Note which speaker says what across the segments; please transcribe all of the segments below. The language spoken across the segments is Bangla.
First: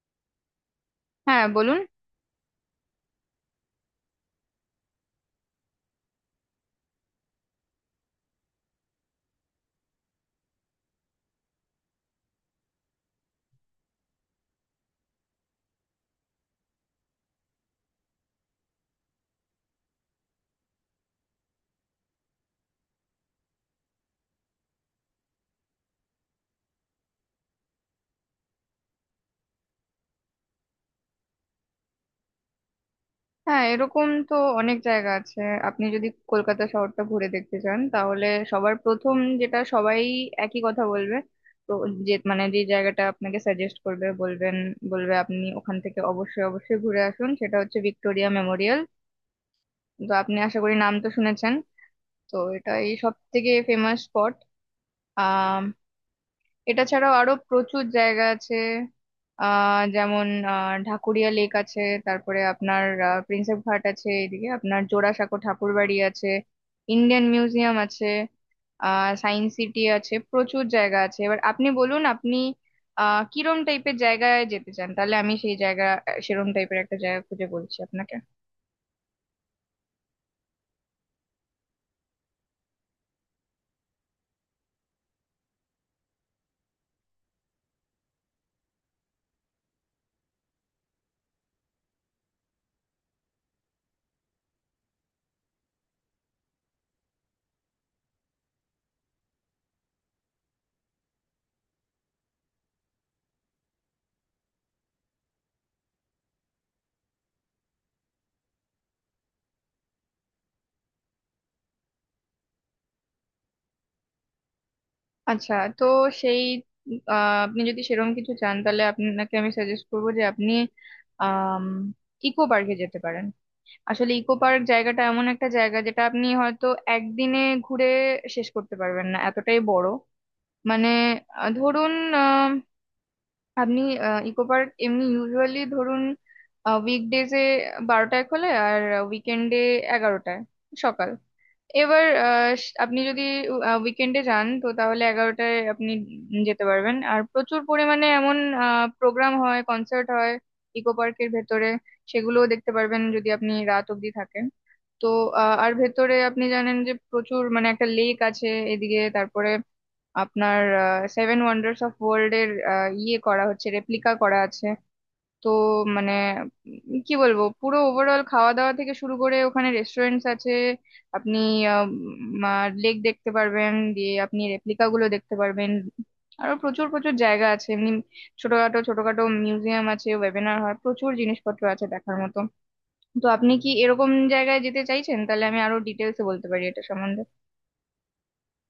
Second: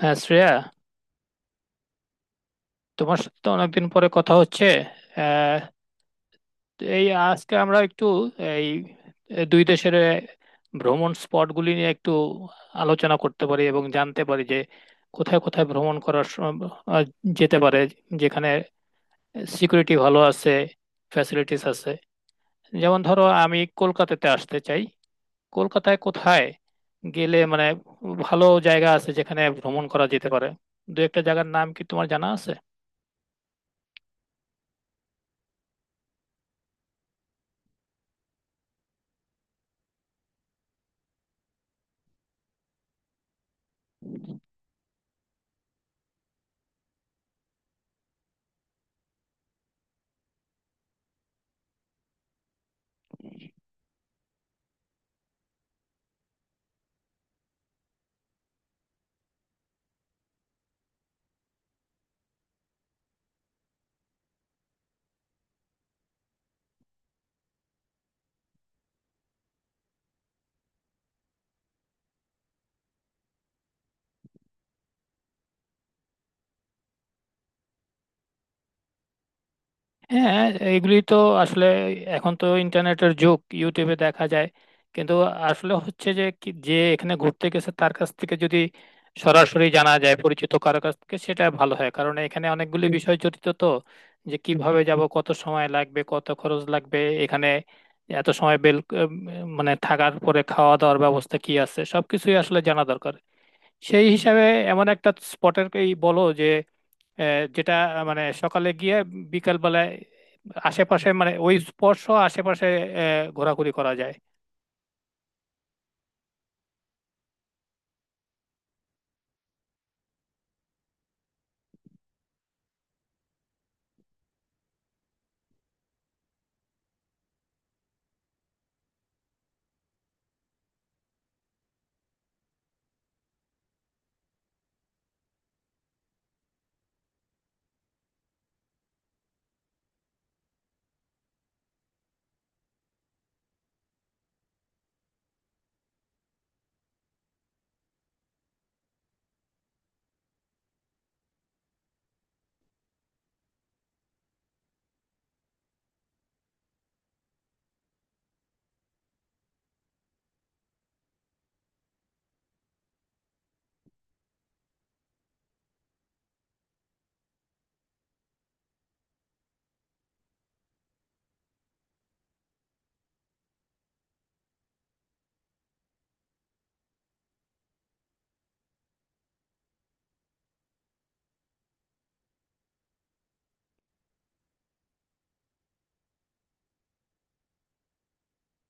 Speaker 1: হ্যাঁ শ্রেয়া।
Speaker 2: হ্যাঁ বলুন।
Speaker 1: তোমার সাথে তো অনেকদিন পরে কথা হচ্ছে। আহ, এই আজকে আমরা একটু এই দুই দেশের ভ্রমণ স্পটগুলি নিয়ে একটু আলোচনা করতে পারি এবং জানতে পারি যে কোথায় কোথায় ভ্রমণ করার আহ, যেতে পারে, যেখানে সিকিউরিটি ভালো আছে, ফ্যাসিলিটিস আছে। যেমন ধরো আমি কলকাতাতে আসতে চাই। কলকাতায় কোথায় গেলে মানে ভালো জায়গা আছে যেখানে ভ্রমণ করা যেতে পারে, দু একটা জায়গার নাম কি তোমার জানা আছে?
Speaker 2: হ্যাঁ, এরকম তো অনেক জায়গা আছে। আপনি যদি কলকাতা শহরটা ঘুরে দেখতে চান, তাহলে সবার প্রথম যেটা সবাই একই কথা বলবে, তো যে জায়গাটা আপনাকে সাজেস্ট করবে, বলবে আপনি ওখান থেকে অবশ্যই অবশ্যই ঘুরে আসুন, সেটা হচ্ছে ভিক্টোরিয়া মেমোরিয়াল। তো আপনি আশা করি নাম তো শুনেছেন। তো এটাই সব থেকে ফেমাস স্পট। এটা ছাড়াও আরো প্রচুর জায়গা আছে। যেমন ঢাকুরিয়া লেক আছে। তারপরে আপনার প্রিন্সেপ ঘাট আছে, এদিকে আপনার জোড়াসাঁকো ঠাকুর বাড়ি আছে, ইন্ডিয়ান মিউজিয়াম আছে, সায়েন্স সিটি আছে, প্রচুর জায়গা আছে। এবার আপনি বলুন, আপনি কিরম টাইপের জায়গায় যেতে চান, তাহলে আমি সেই জায়গা সেরম টাইপের একটা জায়গা খুঁজে বলছি আপনাকে।
Speaker 1: হ্যাঁ, এগুলি তো আসলে এখন তো ইন্টারনেটের যুগ, ইউটিউবে দেখা যায়। কিন্তু আসলে হচ্ছে যে যে এখানে ঘুরতে গেছে তার কাছ থেকে যদি সরাসরি জানা যায়, পরিচিত কারো কাছ থেকে, সেটা ভালো হয়। কারণ এখানে অনেকগুলি বিষয় জড়িত, তো যে কিভাবে যাব, কত সময় লাগবে, কত খরচ লাগবে, এখানে এত সময় বেল মানে থাকার পরে খাওয়া দাওয়ার ব্যবস্থা কি আছে, সবকিছুই আসলে জানা দরকার। সেই হিসাবে এমন একটা স্পটের বলো যে যেটা মানে সকালে গিয়ে বিকাল বেলায় আশেপাশে, মানে ওই স্পর্শ আশেপাশে ঘোরাঘুরি করা যায়।
Speaker 2: আচ্ছা। তো সেই আপনি যদি সেরম কিছু চান, তাহলে আপনাকে আমি সাজেস্ট করবো যে আপনি আহ ইকো পার্কে যেতে পারেন। আসলে ইকো পার্ক জায়গাটা এমন একটা জায়গা যেটা আপনি হয়তো একদিনে ঘুরে শেষ করতে পারবেন না, এতটাই বড়। মানে ধরুন, আহ, আপনি ইকো পার্ক এমনি ইউজুয়ালি, ধরুন, উইকডেজে 12টায় খোলে আর উইকেন্ডে 11টায়, সকাল। এবার আপনি যদি উইকেন্ডে যান তো, তাহলে 11টায় আপনি যেতে পারবেন। আর প্রচুর পরিমাণে এমন প্রোগ্রাম হয়, কনসার্ট হয় ইকো পার্কের ভেতরে, সেগুলোও দেখতে পারবেন যদি আপনি রাত অবধি থাকেন। তো আর ভেতরে আপনি জানেন যে প্রচুর, মানে একটা লেক আছে এদিকে, তারপরে আপনার সেভেন ওয়ান্ডার্স অফ ওয়ার্ল্ড এর ইয়ে করা হচ্ছে, রেপ্লিকা করা আছে। তো মানে কি বলবো, পুরো ওভারঅল, খাওয়া দাওয়া থেকে শুরু করে ওখানে রেস্টুরেন্টস আছে, আপনি লেক দেখতে পারবেন, দিয়ে আপনি রেপ্লিকা গুলো দেখতে পারবেন। আরো প্রচুর প্রচুর জায়গা আছে এমনি, ছোটখাটো ছোটখাটো মিউজিয়াম আছে, ওয়েবিনার হয়, প্রচুর জিনিসপত্র আছে দেখার মতো। তো আপনি কি এরকম জায়গায় যেতে চাইছেন? তাহলে আমি আরো ডিটেলসে বলতে পারি এটা সম্বন্ধে।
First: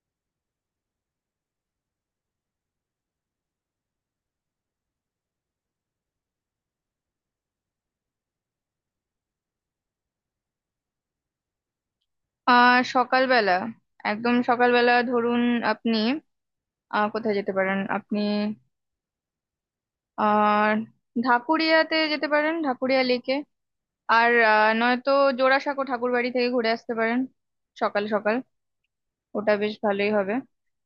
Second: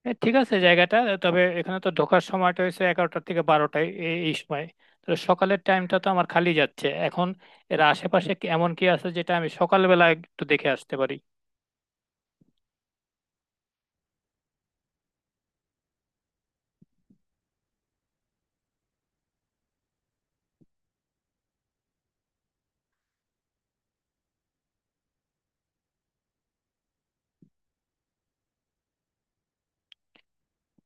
Speaker 1: ঠিক আছে জায়গাটা। তবে এখানে তো ঢোকার সময়টা হয়েছে 11টার থেকে 12টায়, এই এই সময়। তাহলে সকালের টাইমটা তো আমার খালি যাচ্ছে এখন। এর আশেপাশে এমন কি আছে যেটা আমি সকালবেলা একটু দেখে আসতে পারি?
Speaker 2: সকালবেলা, একদম সকালবেলা ধরুন, আপনি কোথায় যেতে পারেন আপনি? আর ঢাকুরিয়াতে যেতে পারেন, ঢাকুরিয়া লেকে। আর নয়তো জোড়াসাঁকো ঠাকুরবাড়ি থেকে ঘুরে আসতে পারেন সকাল সকাল, ওটা বেশ ভালোই হবে।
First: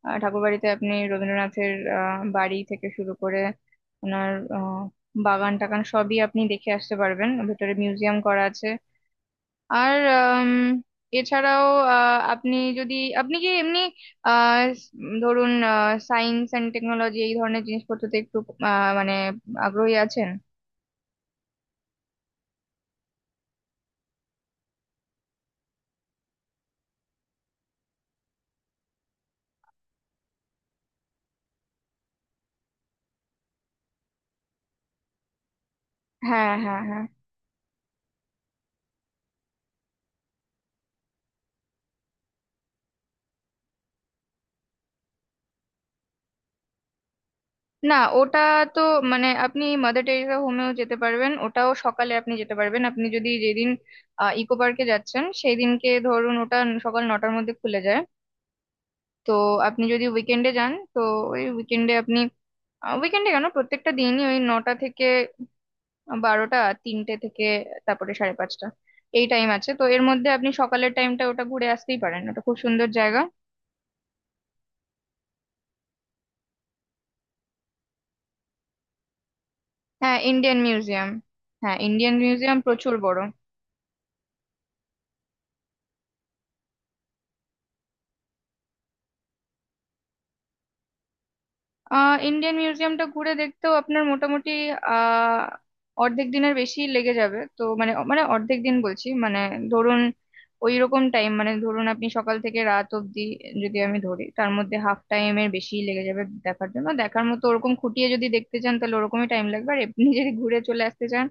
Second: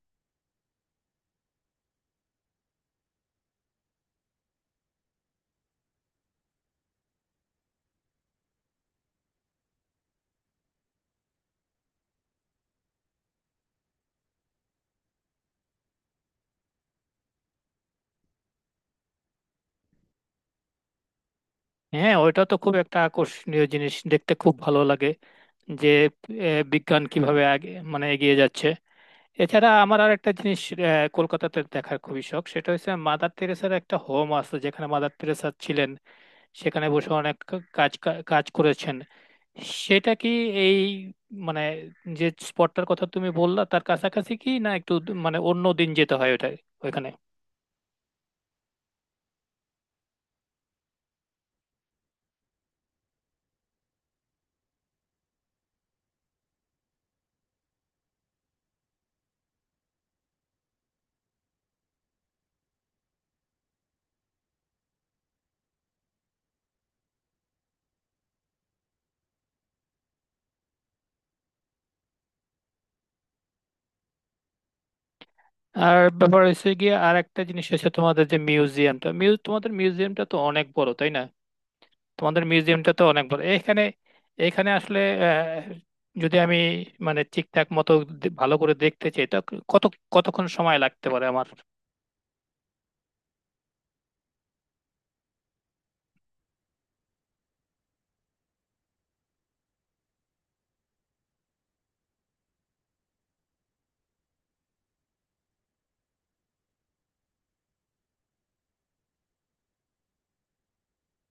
Speaker 2: আর ঠাকুরবাড়িতে আপনি রবীন্দ্রনাথের বাড়ি থেকে শুরু করে ওনার আহ, বাগান টাগান সবই আপনি দেখে আসতে পারবেন, ভেতরে মিউজিয়াম করা আছে। আর এছাড়াও আপনি যদি, আপনি কি এমনি আহ স- ধরুন, সায়েন্স অ্যান্ড টেকনোলজি এই ধরনের জিনিসপত্রতে একটু মানে আগ্রহী আছেন?
Speaker 1: হ্যাঁ, ওইটা তো খুব একটা আকর্ষণীয় জিনিস, দেখতে খুব ভালো লাগে যে বিজ্ঞান কিভাবে আগে মানে এগিয়ে যাচ্ছে। এছাড়া আমার আর একটা জিনিস কলকাতাতে দেখার খুবই শখ, সেটা হচ্ছে মাদার তেরেসার একটা হোম আছে যেখানে মাদার তেরেসা ছিলেন।
Speaker 2: হ্যাঁ, হ্যাঁ,
Speaker 1: সেখানে
Speaker 2: হ্যাঁ।
Speaker 1: বসে অনেক কাজ কাজ করেছেন। সেটা কি এই মানে যে স্পটটার কথা তুমি বললা তার কাছাকাছি কি না, একটু মানে অন্য দিন যেতে হয় ওটা ওইখানে?
Speaker 2: না, ওটা তো, মানে আপনি মাদার টেরেসা হোমেও যেতে পারবেন, ওটাও সকালে আপনি যেতে পারবেন। আপনি যদি যেদিন ইকো পার্কে যাচ্ছেন সেই দিনকে, ধরুন, ওটা সকাল 9টার মধ্যে খুলে যায়। তো আপনি যদি উইকেন্ডে যান তো, ওই উইকেন্ডে আপনি উইকেন্ডে কেন, প্রত্যেকটা দিনই ওই 9টা থেকে 12টা, 3টে থেকে তারপরে 5:30, এই টাইম আছে। তো এর মধ্যে আপনি সকালের টাইমটা ওটা ঘুরে আসতেই পারেন, ওটা খুব সুন্দর জায়গা।
Speaker 1: আর ব্যাপার হচ্ছে গিয়ে, আর একটা জিনিস হচ্ছে, তোমাদের যে মিউজিয়ামটা তোমাদের
Speaker 2: হ্যাঁ,
Speaker 1: মিউজিয়ামটা তো
Speaker 2: ইন্ডিয়ান
Speaker 1: অনেক বড়
Speaker 2: মিউজিয়াম।
Speaker 1: তাই না?
Speaker 2: হ্যাঁ, ইন্ডিয়ান
Speaker 1: তোমাদের
Speaker 2: মিউজিয়াম
Speaker 1: মিউজিয়ামটা
Speaker 2: প্রচুর
Speaker 1: তো
Speaker 2: বড়।
Speaker 1: অনেক বড়। এখানে এখানে আসলে আহ, যদি আমি মানে ঠিকঠাক মতো ভালো করে দেখতে চাই তো কত কতক্ষণ সময় লাগতে পারে আমার?
Speaker 2: ইন্ডিয়ান মিউজিয়ামটা ঘুরে দেখতেও আপনার মোটামুটি আহ অর্ধেক দিনের বেশি লেগে যাবে। তো মানে, অর্ধেক দিন বলছি মানে, ধরুন ওই রকম টাইম, মানে ধরুন আপনি সকাল থেকে রাত অবধি যদি আমি ধরি, তার মধ্যে হাফ টাইম এর বেশি লেগে যাবে দেখার জন্য। দেখার মতো ওরকম খুঁটিয়ে যদি দেখতে চান তাহলে ওরকমই টাইম লাগবে, আর এমনি যদি ঘুরে চলে আসতে চান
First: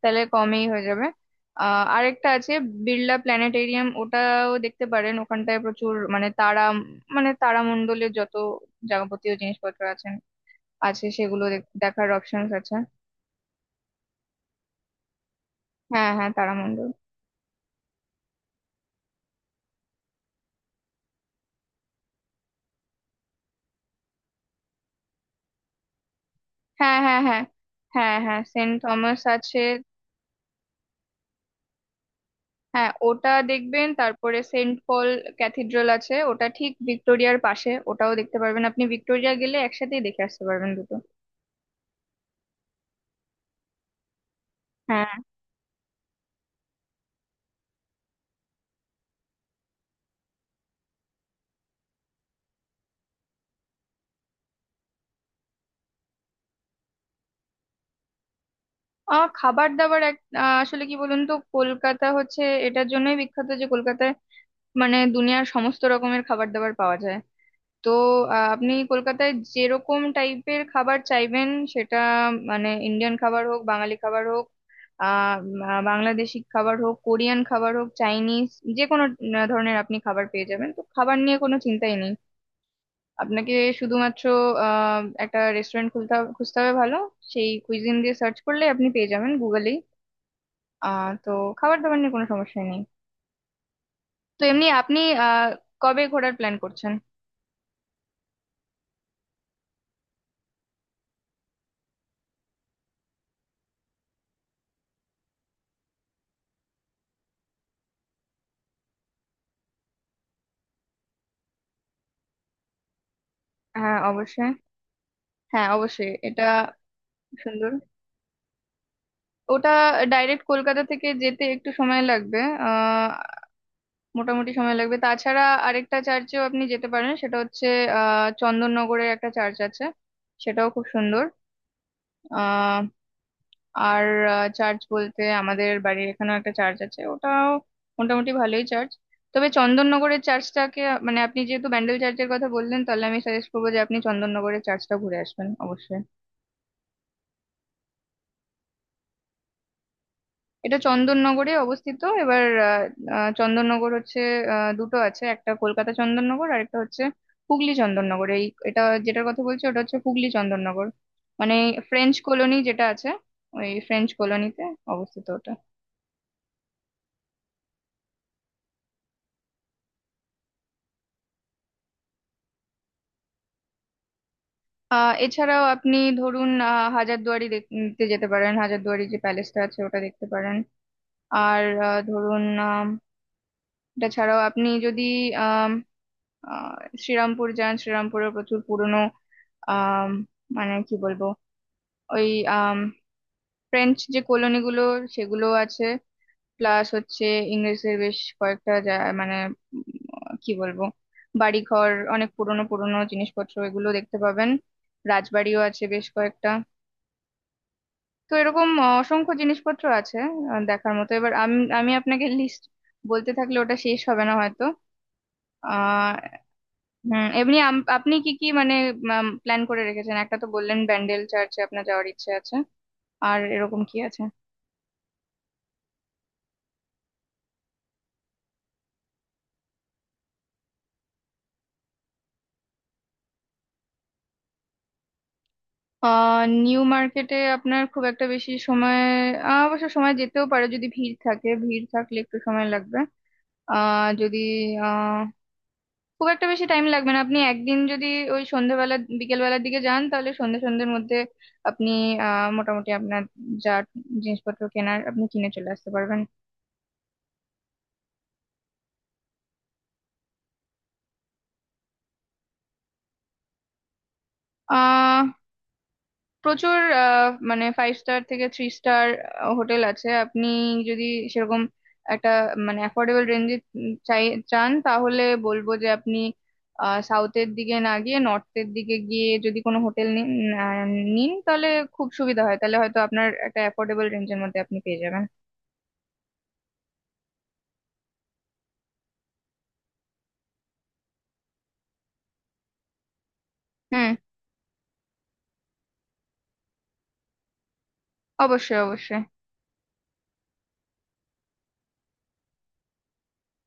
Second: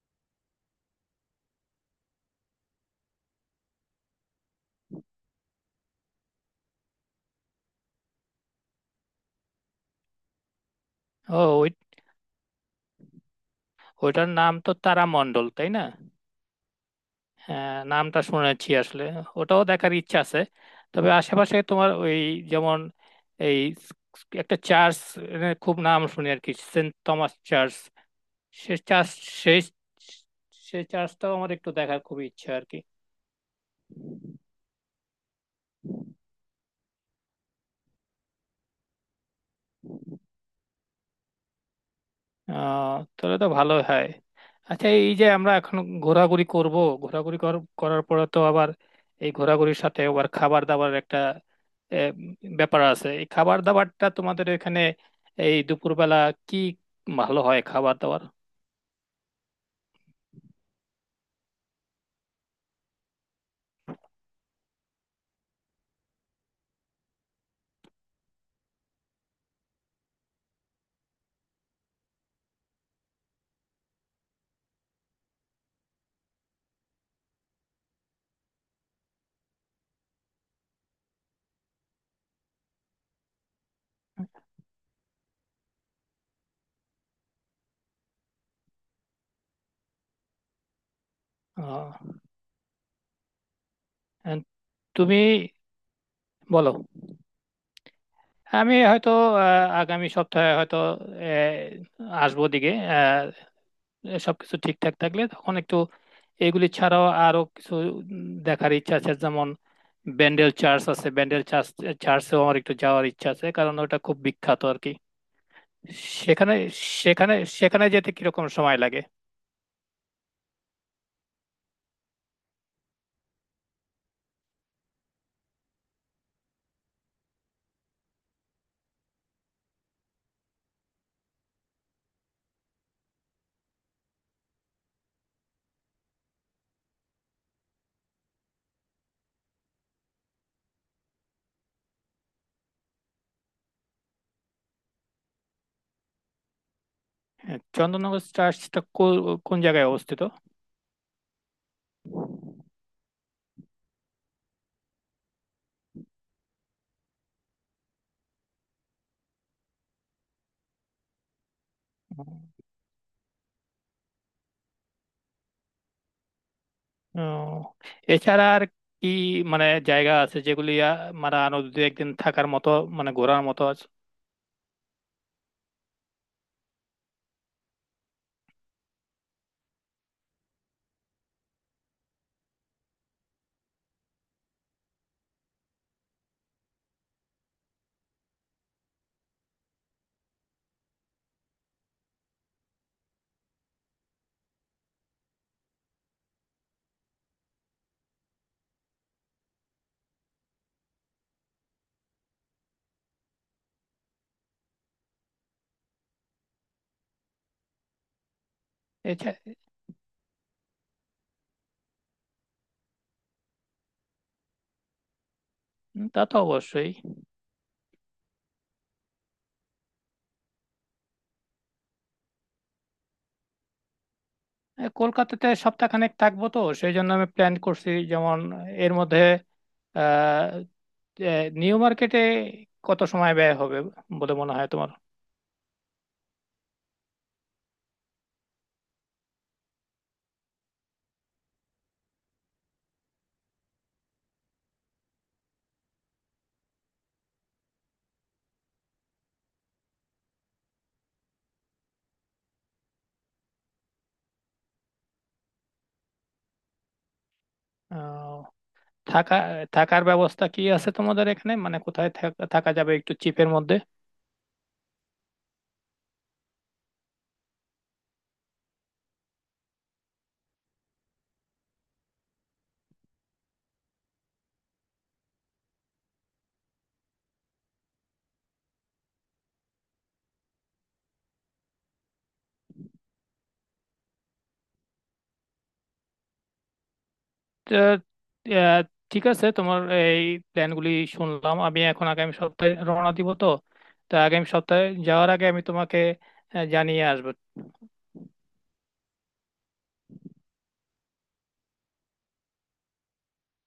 Speaker 2: তাহলে কমই হয়ে যাবে। আরেকটা আছে, বিড়লা প্ল্যানেটেরিয়াম, ওটাও দেখতে পারেন। ওখানটায় প্রচুর, মানে তারামণ্ডলের যত যাবতীয় জিনিসপত্র আছে আছে,
Speaker 1: ও,
Speaker 2: সেগুলো দেখার অপশনস আছে।
Speaker 1: ওইটার নাম তো তারামণ্ডল তাই না?
Speaker 2: হ্যাঁ, হ্যাঁ, তারামণ্ডল।
Speaker 1: হ্যাঁ, নামটা শুনেছি আসলে। ওটাও দেখার ইচ্ছা আছে। তবে আশেপাশে তোমার ওই, যেমন এই একটা চার্চ খুব নাম শুনি আর কি, সেন্ট
Speaker 2: হ্যাঁ, হ্যাঁ, হ্যাঁ।
Speaker 1: Thomas church.
Speaker 2: হ্যাঁ, হ্যাঁ, সেন্ট
Speaker 1: সে চার্চ
Speaker 2: থমাস
Speaker 1: সেই
Speaker 2: আছে।
Speaker 1: সেই চার্চটাও আমার একটু দেখার খুব ইচ্ছা আর কি।
Speaker 2: হ্যাঁ, ওটা দেখবেন। তারপরে সেন্ট পল ক্যাথিড্রাল আছে, ওটা ঠিক ভিক্টোরিয়ার পাশে, ওটাও দেখতে পারবেন। আপনি ভিক্টোরিয়া গেলে একসাথেই দেখে আসতে পারবেন দুটো।
Speaker 1: আহ তাহলে তো ভালো হয়। আচ্ছা, এই
Speaker 2: হ্যাঁ।
Speaker 1: যে আমরা এখন ঘোরাঘুরি করব, করার পরে তো আবার, এই ঘোরাঘুরির সাথে আবার খাবার দাবার একটা আহ, ব্যাপার আছে। এই খাবার দাবারটা তোমাদের এখানে এই দুপুরবেলা কি ভালো হয় খাবার দাবার?
Speaker 2: খাবার দাবার আসলে কি বলুন তো, কলকাতা হচ্ছে এটার জন্যই বিখ্যাত যে কলকাতায় মানে দুনিয়ার সমস্ত রকমের খাবার দাবার পাওয়া যায়। তো আপনি কলকাতায় যেরকম টাইপের খাবার চাইবেন, সেটা, মানে ইন্ডিয়ান খাবার হোক, বাঙালি খাবার হোক, বাংলাদেশি খাবার হোক, কোরিয়ান খাবার হোক, চাইনিজ, যে কোনো ধরনের আপনি খাবার পেয়ে যাবেন। তো খাবার নিয়ে কোনো চিন্তাই নেই, আপনাকে শুধুমাত্র একটা রেস্টুরেন্ট খুঁজতে হবে ভালো, সেই কুইজিন দিয়ে সার্চ করলে আপনি পেয়ে যাবেন গুগলেই। তো খাবার দাবার
Speaker 1: আহ,
Speaker 2: নিয়ে কোনো সমস্যা নেই।
Speaker 1: and
Speaker 2: তো এমনি আপনি
Speaker 1: তুমি
Speaker 2: আহ কবে ঘোরার প্ল্যান
Speaker 1: বলো।
Speaker 2: করছেন?
Speaker 1: আমি হয়তো আগামী সপ্তাহে হয়তো আসবো দিকে। সবকিছু ঠিকঠাক থাকলে তখন একটু, এগুলি ছাড়াও আরো কিছু দেখার ইচ্ছা আছে, যেমন ব্যান্ডেল চার্চ আছে। ব্যান্ডেল চার্চেও আমার একটু যাওয়ার ইচ্ছা আছে কারণ
Speaker 2: হ্যাঁ,
Speaker 1: ওটা খুব
Speaker 2: অবশ্যই।
Speaker 1: বিখ্যাত আর কি।
Speaker 2: হ্যাঁ, অবশ্যই, এটা
Speaker 1: সেখানে সেখানে
Speaker 2: সুন্দর।
Speaker 1: সেখানে যেতে কিরকম সময় লাগে?
Speaker 2: ওটা ডাইরেক্ট কলকাতা থেকে যেতে একটু সময় লাগবে, আহ মোটামুটি সময় লাগবে। তাছাড়া আরেকটা চার্চেও আপনি যেতে পারেন, সেটা হচ্ছে চন্দননগরে একটা চার্চ আছে, সেটাও খুব সুন্দর। আহ আর চার্চ বলতে আমাদের বাড়ির এখানেও একটা চার্চ আছে, ওটাও মোটামুটি ভালোই চার্চ। তবে চন্দননগরের চার্চটাকে, মানে আপনি যেহেতু ব্যান্ডেল চার্চের কথা বললেন, তাহলে আমি সাজেস্ট করবো যে আপনি চন্দননগরের চার্চটা ঘুরে আসবেন অবশ্যই।
Speaker 1: হ্যাঁ, চন্দননগর চার্চটা কোন জায়গায় অবস্থিত?
Speaker 2: এটা চন্দননগরে অবস্থিত। এবার আহ, আহ, চন্দননগর হচ্ছে, দুটো আছে, একটা কলকাতা চন্দননগর আর একটা হচ্ছে হুগলি চন্দননগর। এটা যেটার কথা বলছি ওটা হচ্ছে হুগলি চন্দননগর, মানে ফ্রেঞ্চ কলোনি যেটা আছে, ওই ফ্রেঞ্চ কলোনিতে অবস্থিত ওটা।
Speaker 1: ও, এছাড়া আর কি মানে জায়গা আছে যেগুলি মানে আরো দু একদিন থাকার মতো, মানে ঘোরার মতো আছে?
Speaker 2: এছাড়াও আপনি, ধরুন, হাজারদুয়ারি দেখতে যেতে পারেন, হাজারদুয়ারি যে প্যালেসটা আছে ওটা দেখতে পারেন। আর ধরুন, আম, এটা ছাড়াও আপনি যদি আম, আহ, শ্রীরামপুর যান, শ্রীরামপুরে প্রচুর পুরনো আহ মানে কি বলবো, ওই আম, ফ্রেঞ্চ যে কলোনি গুলো সেগুলো আছে, প্লাস হচ্ছে ইংরেজদের বেশ কয়েকটা মানে উম, কি বলবো, বাড়িঘর, অনেক পুরনো পুরনো জিনিসপত্র, এগুলো দেখতে পাবেন। রাজবাড়িও আছে বেশ কয়েকটা। তো এরকম অসংখ্য
Speaker 1: এছা-
Speaker 2: জিনিসপত্র আছে দেখার মতো। এবার আমি আমি আপনাকে লিস্ট বলতে থাকলে ওটা শেষ হবে না হয়তো। আহ
Speaker 1: তা তো অবশ্যই।
Speaker 2: হুম। এমনি আপনি কি কি মানে প্ল্যান করে রেখেছেন? একটা তো বললেন ব্যান্ডেল চার্চে আপনার যাওয়ার ইচ্ছে আছে, আর এরকম কি আছে?
Speaker 1: কলকাতাতে সপ্তাহখানেক থাকবো তো সেই জন্য আমি প্ল্যান করছি, যেমন এর মধ্যে আহ এ, নিউ মার্কেটে কত সময় ব্যয় হবে বলে মনে হয় তোমার?
Speaker 2: নিউ মার্কেটে আপনার খুব একটা বেশি সময়, অবশ্য সময় যেতেও পারে যদি ভিড় থাকে, ভিড় থাকলে একটু সময় লাগবে। আহ যদি আহ খুব একটা বেশি টাইম লাগবে না। আপনি একদিন যদি ওই সন্ধ্যেবেলা বিকেলবেলার দিকে যান, তাহলে সন্ধ্যের মধ্যে আপনি মোটামুটি আপনার যা জিনিসপত্র কেনার, আপনি কিনে চলে আসতে পারবেন।
Speaker 1: আহ, থাকা থাকার ব্যবস্থা কি আছে তোমাদের এখানে, মানে কোথায় থাকা যাবে একটু চিপের মধ্যে?
Speaker 2: আহ প্রচুর, মানে ফাইভ স্টার থেকে থ্রি স্টার হোটেল আছে। আপনি যদি সেরকম একটা, মানে অ্যাফোর্ডেবল রেঞ্জে চাই চান, তাহলে বলবো যে আপনি সাউথের দিকে না গিয়ে নর্থের দিকে গিয়ে যদি কোনো হোটেল নিন, আহ, নিন, তাহলে খুব সুবিধা হয়, তাহলে হয়তো আপনার একটা অ্যাফোর্ডেবল রেঞ্জের মধ্যে আপনি পেয়ে যাবেন।
Speaker 1: আহ, আহ, ঠিক আছে, তোমার এই প্ল্যানগুলি শুনলাম। আমি এখন আগামী সপ্তাহে রওনা দিব তো,
Speaker 2: হুম।
Speaker 1: তা আগামী সপ্তাহে যাওয়ার আগে আমি তোমাকে জানিয়ে আসবো।
Speaker 2: অবশ্যই, অবশ্যই।